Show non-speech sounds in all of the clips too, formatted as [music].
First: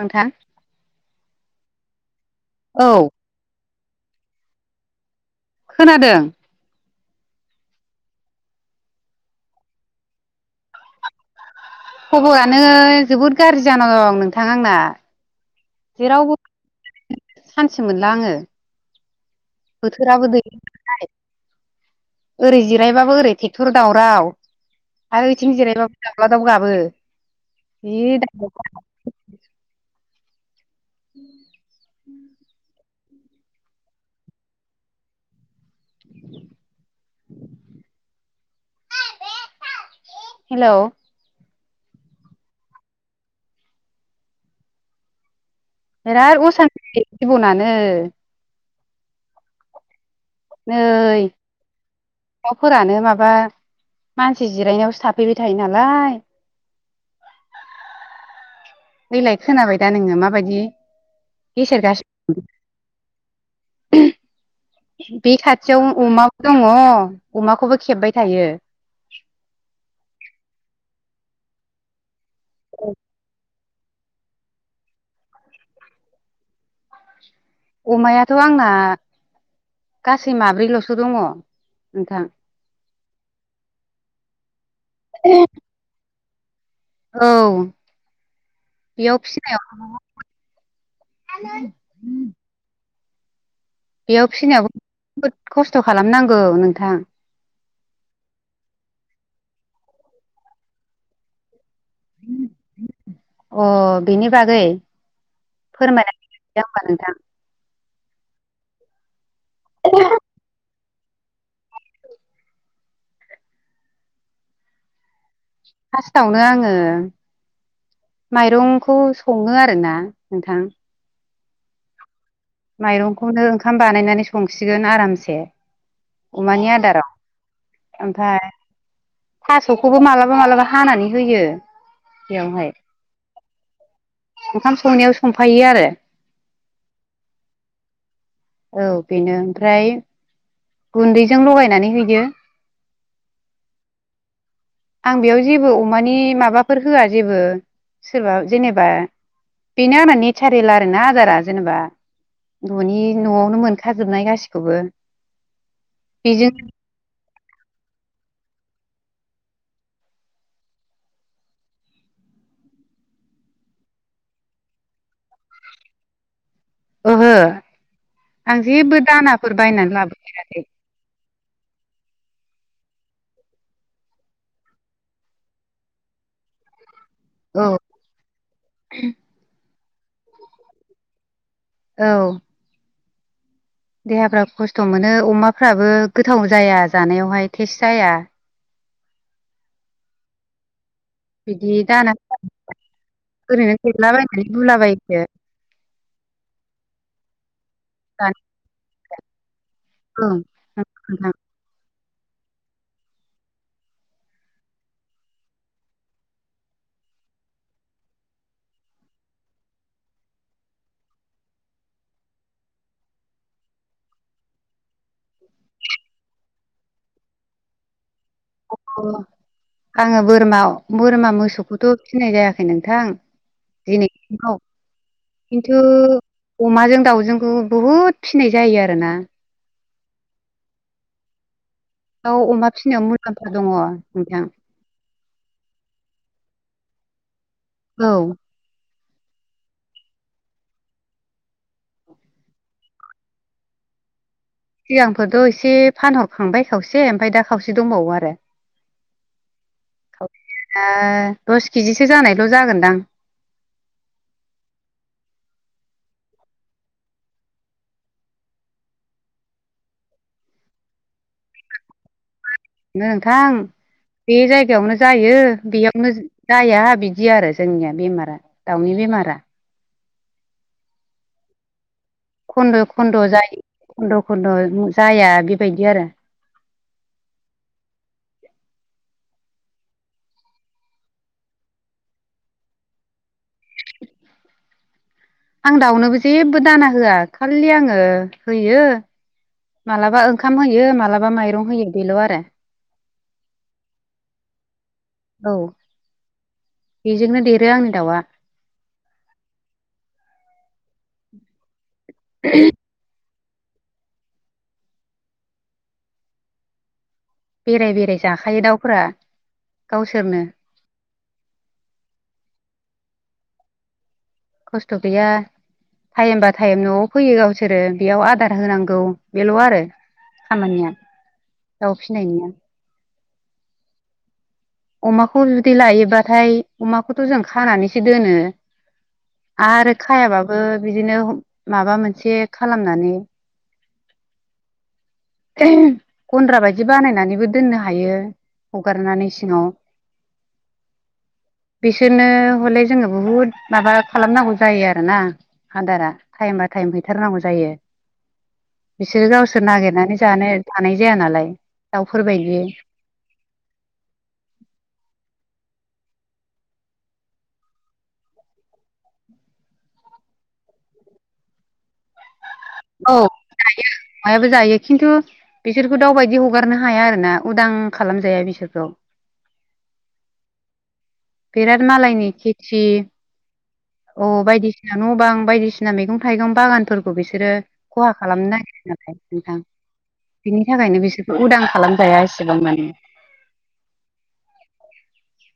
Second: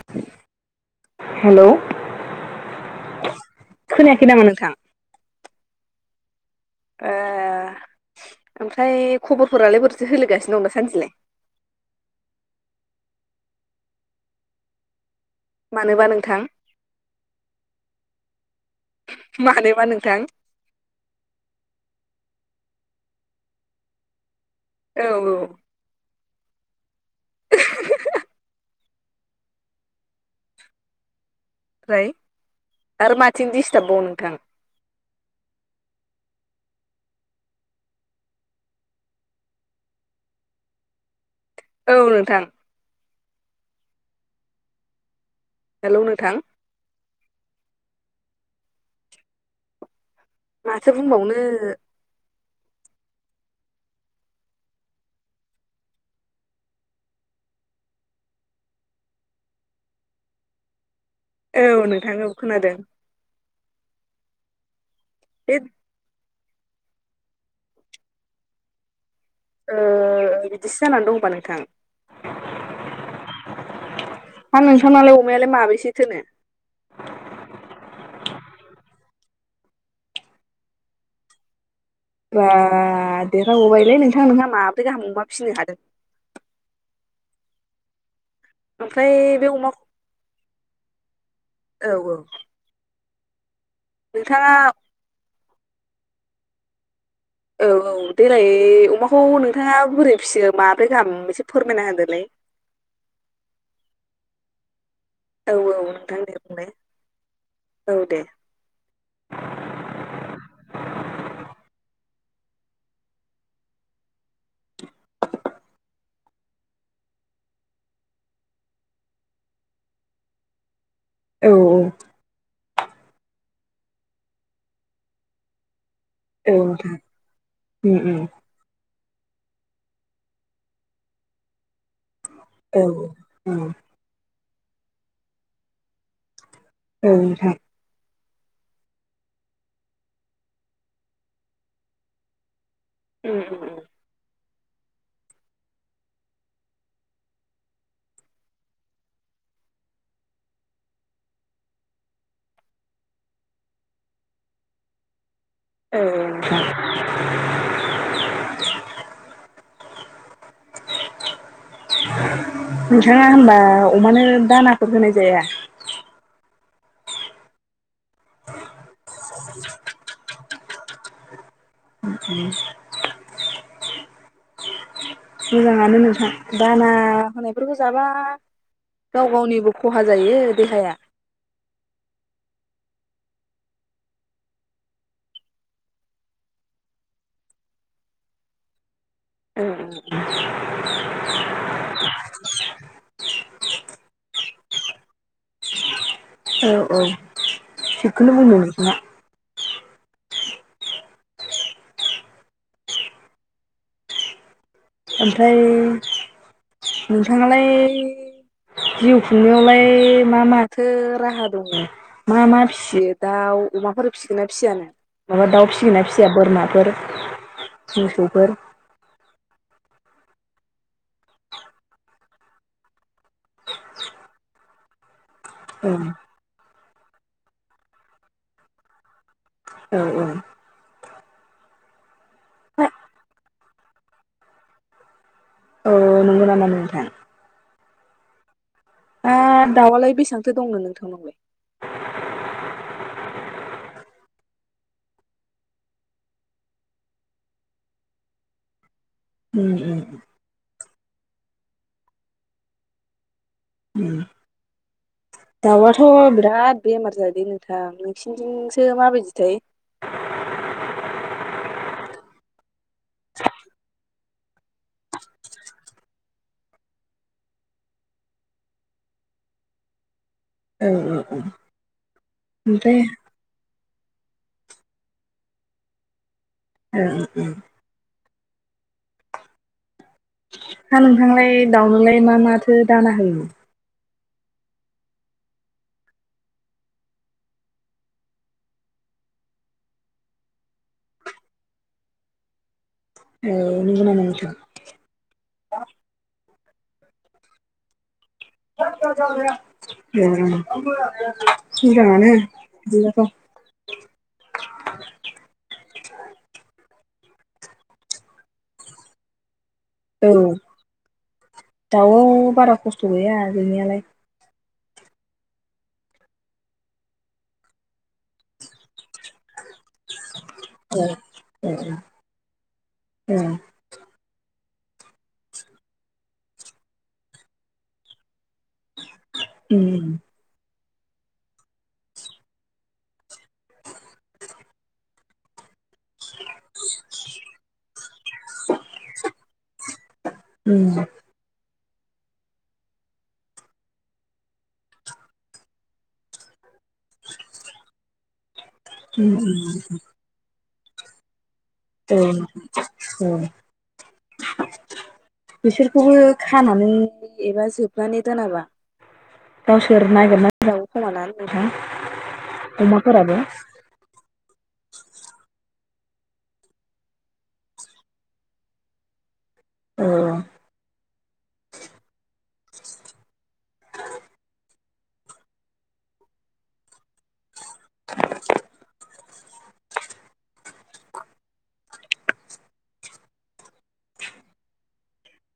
नोंथां हेलौ औ खोनयाखै नामा नोथां? खोनादों। ए ओमफ्राय खबरफोरालाय बोरैदि सोलिगासिनो दं दासानदिलाय? खबरानो जोबोद गाज्रि जाना दं नोंथां आंना। मानोबा नोंथां जेरावबो सानथि मोनला आङो। मानोबा नोंथां बोथोराबो दैलथाय ओरै जिरायबाबो ओरै टेक्टर दावराव औ आरो औ ओयथिं जिरायबाबो दावला दाव गाबो जि दावराव [inaudible] ओमफ्राय आरो माथिं डिस्टार्बबाव नोंथां? [inaudible] हेलौ औ नोंथां। हेलौ नोंथां बिराद असानथि जिबनानो। नै माथो बुंबावनो। दाउफोरानो माबा मानसि जिरायनायावसो थाफैबाय थायो नालाय। [inaudible] देलाय खोनाबाय दा नोंङो माबायदि औ नोंथां गेसेेरगासिनो औ खोनादों। बे खाथियाव अमाबो दङ अमाखौबो खेबबाय थायो। ओ बिदिसो जानानै दं ओम्बा नोंथां। औ। हा नोंथांनालाय अमायालाय माबेसे थोनो? अमायाथ' आंना गासै माब्रैल'सो दङ। बा देरहाग'बायलै नोंथां नोंहा माब्रै गाहाम अमा फिसिनो हादों। औ। ओमफ्राय बेयाव बे अमाखौ फिसिनायाव औ औ बेयाव नोंथाङा फिसिनायावबो जोबोद खस्थ' खालामनांगौ नोंथां। औ औ देलाय अमाखौ नोंथाङा बोरै फिसियो माब्रै गाहाम एसे फोरमायना होदोलाय अ बेनि बागै औ औ नोंथां दे फोरमायनानै बुंनाय होमबा नोंथां औ दे। [unintelligible] फार्स्टावनो आंङो माइरंखौ संङो आरोना नोंथां। औ औ। माइरंखौनो ओंखाम बानायनानै संसिगोन आरामसे। औ अमानि नोंथां आदाराव उम उम ओमफ्राय थास'खौबो मालाबा मालाबा हानानै होयो। बेयावहाय औऔ ओंखाम संनायाव संफायो आरो। औ नोंथां। औ बेनो ओमफ्राय गुन्दैजों लगायनानै हैदो। उ। आं बेयाव जेबो अमानि माबाफोर होआ जेबो। सोरबा जेनेबा बेनो आंना नेचारेल आरोना आदारा जेनेबा न'नि न'आवनो मोनखाजोबनाय गासिखौबो। औ बिजों नोंथां [inaudible] [inaudible] नोंथाङा होमबा अमानो दानाफोर होनाय जाया? ओहो आं जेबो दानाफोर बायनानै लाबोफेराखै। [unintelligible] मोजाङानो नोंथां दाना [unintelligible] औ होनायफोरखौ जाबा गाव गावनिबो खहा जायो देहाया। औ। देहाफ्रा खस्थ' मोनो अमाफ्राबो गोथाव जाया जानायावहाय टेस्ट जाया। [unintelligible] बिदि दाना ओरैनो हैलाबायनानै रुलाबायोसो। औ औ थिगखौनो दानि बुंदों नोंथाङा। [unintelligible] ओमफ्राय नोंथाङालाय जिउ खुंनायावलाय मा माथो राहा दङ मा मा फिसियो दाउ अमाफोर फिसिगोन ना फिसियानो माबा दाउ फिसिगोन ना फिसिया बोरमाफोर मोसौ अ आङो बोरमा बोरमा मोसौखौथ' फिसिनाय जायाखै नोंथां दिनैसिमाव खिन्थु ओं अमाजों दाउजों खौ बुहुद फिसिनाय जायो आरोना। औ औ औ अमा फिसिनायाव मुलाम्फा दङ नोंथां। औ नंगौ नामा नोंथां? औ दा दाउआलाय बेसेबांथो दंनो नोंथांनावलाय? सिगांफोरथ' एसे फानहरखांबाय खावसे ओमफ्राय दा खावसे दंबावो आरो। उम उम दा दस केजिसो जानायल' जागोनदां। ए दाउआथ' बिराद बेमार जादों नोंथां नोंसिनिथिंसो माबायदिथाय? [inaudible] नोंथां बे जायगायावनो जायो बेयावनो जाया बिदि आरो जोंनिया बेमारा दाउनि बेमार रा औ औ औ खन्द' ओमफ्राय खन्द' जायो खन्द' खन्द' जाया बेबायदि आरो ओ ओं ओं हा नोंथांलाय दाउनोलाय मा माथो दाना होयो? आं दाउनोबो जेबो दाना होआ खालि आङो होयो मालाबा ओंखाम होयो मालाबा माइरं होयो बेल' आरो। औ नंगौ नमा नोंथां? औ बेजोंनो देरो आंनि दाउआ। उम उम मोजांआनो बिनाथ'। [inaudible] बेराय बेराय जाखायो दाउफोरा औ गावसोरनो दाउआव बारा खस्थ' गैया गैनायालाय खस्थ' गैया टाइम बा टाइम न'आव फैयो गावसोरो बेयाव आदार होनांगौ बेल' आरो। खामानिया ओं दाउ फिसिनायनिया औ अमाखौ जुदि लायोब्लाथाय अमाखौथ' जों खानानैसो दोनो। आरो उम खायाबाबो बिदिनो माबा मोनसे खालामनानै [inaudible] गन्द्रा बायदि बानायनानैबो दोननो हायो हगारनानै सिङाव उम बिसोरनो हले जोङो बुहुद माबा खालामनांगौ जायो आरोना। आदारा टाइम बा टाइम हैथारनांगौ जायो। बिसोरो उम गावसोर नागिरनानै जानो थानाय जाया नालाय। औ दाउफोरबायदि औ बिसोरखौबो खानानै एबा जोबनानै दोनाबा। गावसोर नागिरनानै जायो खोमा ना नोंथां? औ अमाफोराबो जायो अमायाबो जायो खिन्थु बिसोरखौ दाउबायदि हगारनो हाया आरोना उदां खालामजाया बिसोरखौ औ जि अ बायदिसिना न' बां बायदिसिना मैगं थाइगं बागानफोरखौ बिसोरो खहा खालामनो नांदों नाथाय नोंथां बिनि थाखायनो बिसोरखौ उदां खालामजाया एसेबां माने [inaudible]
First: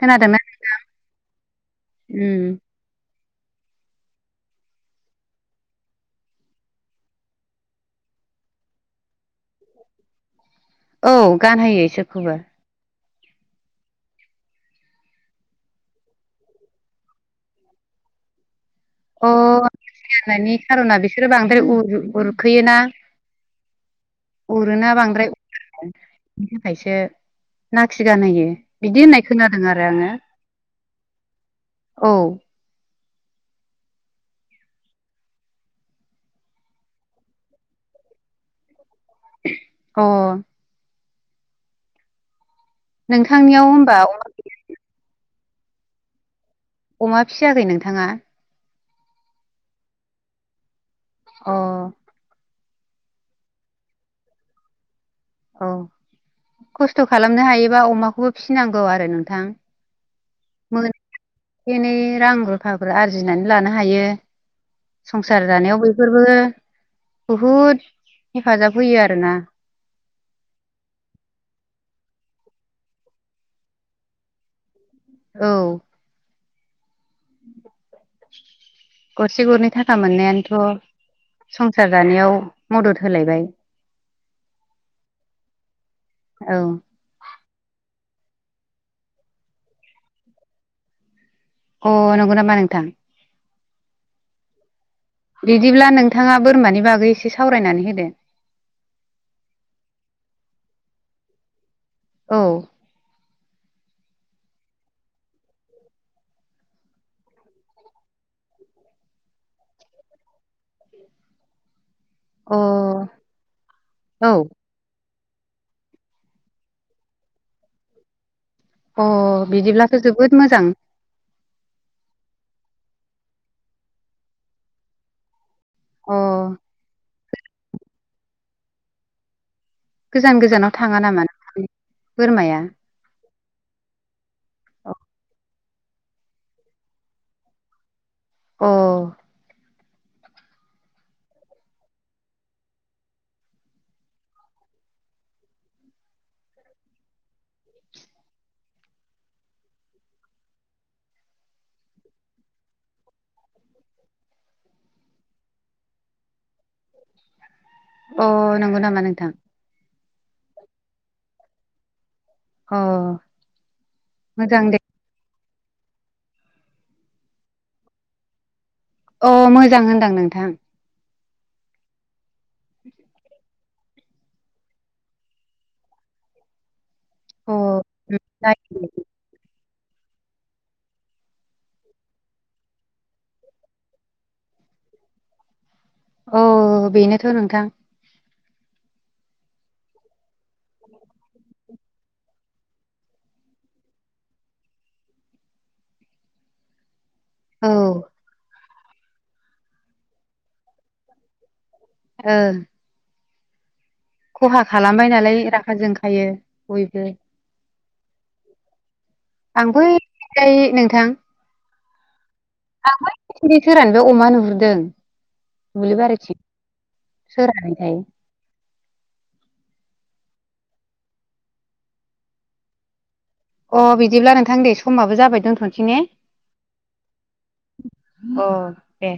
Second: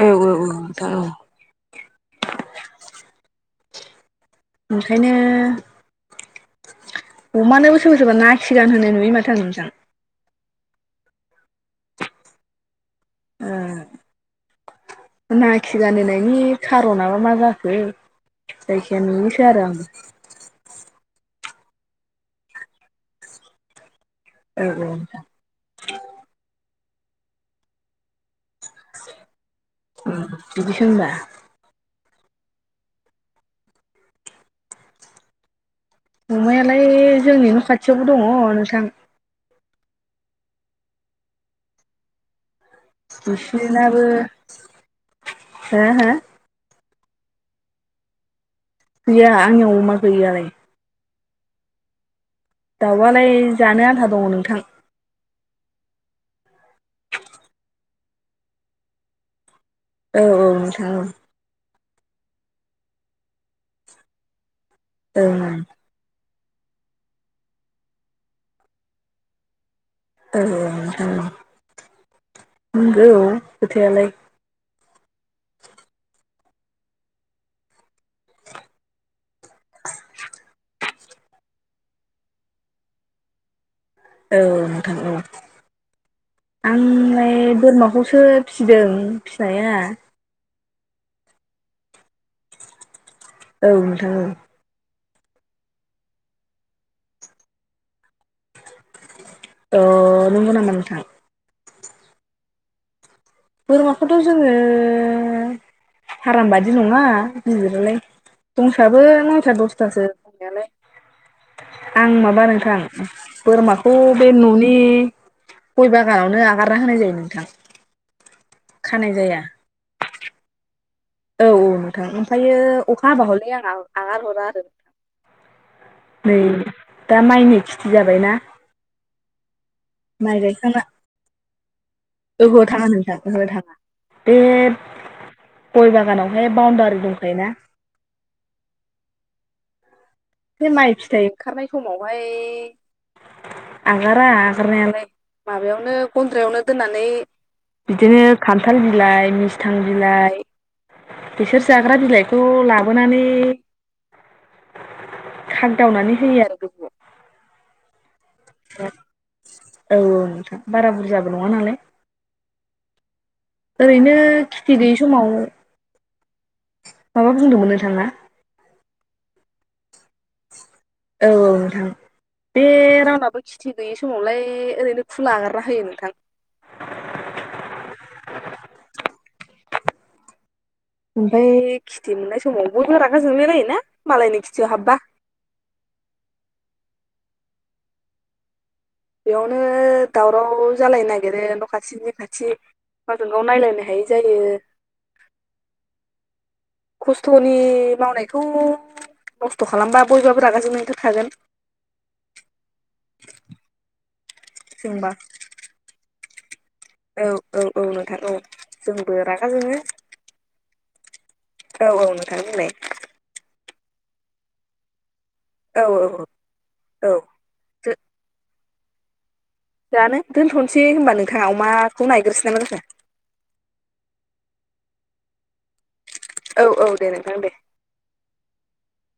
औ औ औ नोंथां औ ओं ओंखायनो, अमानोबो सोरबा-सोरबा नाखि गान होनाय नुयो माथो आं नोंथां? औ गानहोयो इसोरखौबो, नाखि गानहोनायनि खार'नाबा मा जाखो? जायखि जाया नुयोसो आं अ आरो जानायनि खार'ना बिसोरो बांद्राय उर-उरखोयोना, औ उरुना बांद्राय, ओंखायसो नाखि गानहोयो बिदि होननाय खोनायो, बिदिसो होमबा, औ अमायालाय जोंनि न' खाथियावबो दंङ नोंथां, अ' नोंथांनियाव होमबा बिसोनाबो हा हा अमा फिसियाखै नोंथांङा? गैया आंनि अमा गैयालाय, अ दाउआलाय जानो आन्था दंङ नोंथां, औ खस्थ' खालामनो हायोबा अमाखौबो फिसिनांगौ आरो नोंथां, औ औ नोंथां औ एसे एनै रां रुफाफोर आरजिनानै लानो हायो, ओं संसार ओं जानायाव बैफोरबो बुहुत हेफाजाब होयो आरो ना, [inaudible] औ नंगौ खोथायालाय, औ [inaudible] गरसे गरनै थाखा मोननायानोथ' संसार जानायाव मदद होलायबाय, औ नोंथां औ औ आंलाय बोरमाखौसो सो फिसिदों फिसिनाया, अ नंग' नामा नोंथां? औ नोंथां औ बिदिब्ला नोंथांङा बोरमानि बागै एसे सावरायनानै होदो? अ नंग' नामा नोंथां? औ बोरमाखौथ' जोंङो फाराम बादि नंङा गिदिरालाय दंसाबो न'यथा द'सथासो दंनायालाय, आं माबा अ नोंथां बोरमाखौ बे औ न'नि, ग'य बागानावनो आगारना होनाय जायो, नोंथां अ खानाय जाया बिदिब्लाथ' जोबोद मोजां, औ औ नोंथां ओमफायो अखा हाबा ह'ले आं आगार हरा आरो अ नोंथां, नै दा माइनि खेथि जाबायना, गोजान गोजानाव थांङा नामा नोंथां? लोगोहोआव थांङा नोंथां ओहो थांङा बे गय बागानावहाय बावनडारि दंखायोना। अ बे माइ फिथाइ ओंखारनाय समावहाय आगारा आगारनायालाय माबायावनो ग'न्द्रायावनो दोननानै बिदिनो खान्थाल बिलाइ, मिस्थां बिलाइ, बिसोर जाग्रा बिलाइखौ लाबोनानै खागदावनानै होयो आरो गोजौआव अ नंगौ नामा? नोंथां। औ औ नोंथां बारा बुरजाबो नङा नालाय। अ। ओरैनो मोजां खेथि दे गैयि समाव माबा बुंदोंमोन नोंथाङा? अ मोजां होनदों आं नोंथां। औ औ नोंथां। बे रावनाबो खेथि गैयि समावलाय ओरैनो खुला आगारना होयो नोंथां। अ [unintelligible] ओमफ्राय खिथि मोननाय समावबो रागा जोंलायलायोना मालायनि खिथियाव हाबबा औ बेनोथ' नोंथां बेयावनो दावराव जालायनो नागिरो न' खाथिनि खाथि गावजों गाव नायलायनो हायै जायो खस्थ'नि औ मावनायखौ खस्थ' खालामबा बयबाबो रागा जोंनायनिथ' थागोन ओ खहा खालामबाय जोंबा नालाय रागा जोंखायो बयबो औ औ औ नोंथां औ जोंबो रागा आं जोङो बैथिंजाय नोंथां औ औ नोंथां बुंलाय सोरहानिबा अमा नुहुरदों औ दुब्लि औ औ बारिथिं जों सोरहानि थाय जानो दोनथ'नोसै होनबा नोंथाङा अमाखौ नायग्रोसै ना मा जाखो अ बिदिब्ला नोंथां दे समाबो जाबाय दोनथ'सै औ औ दे नोंथां दे अ दे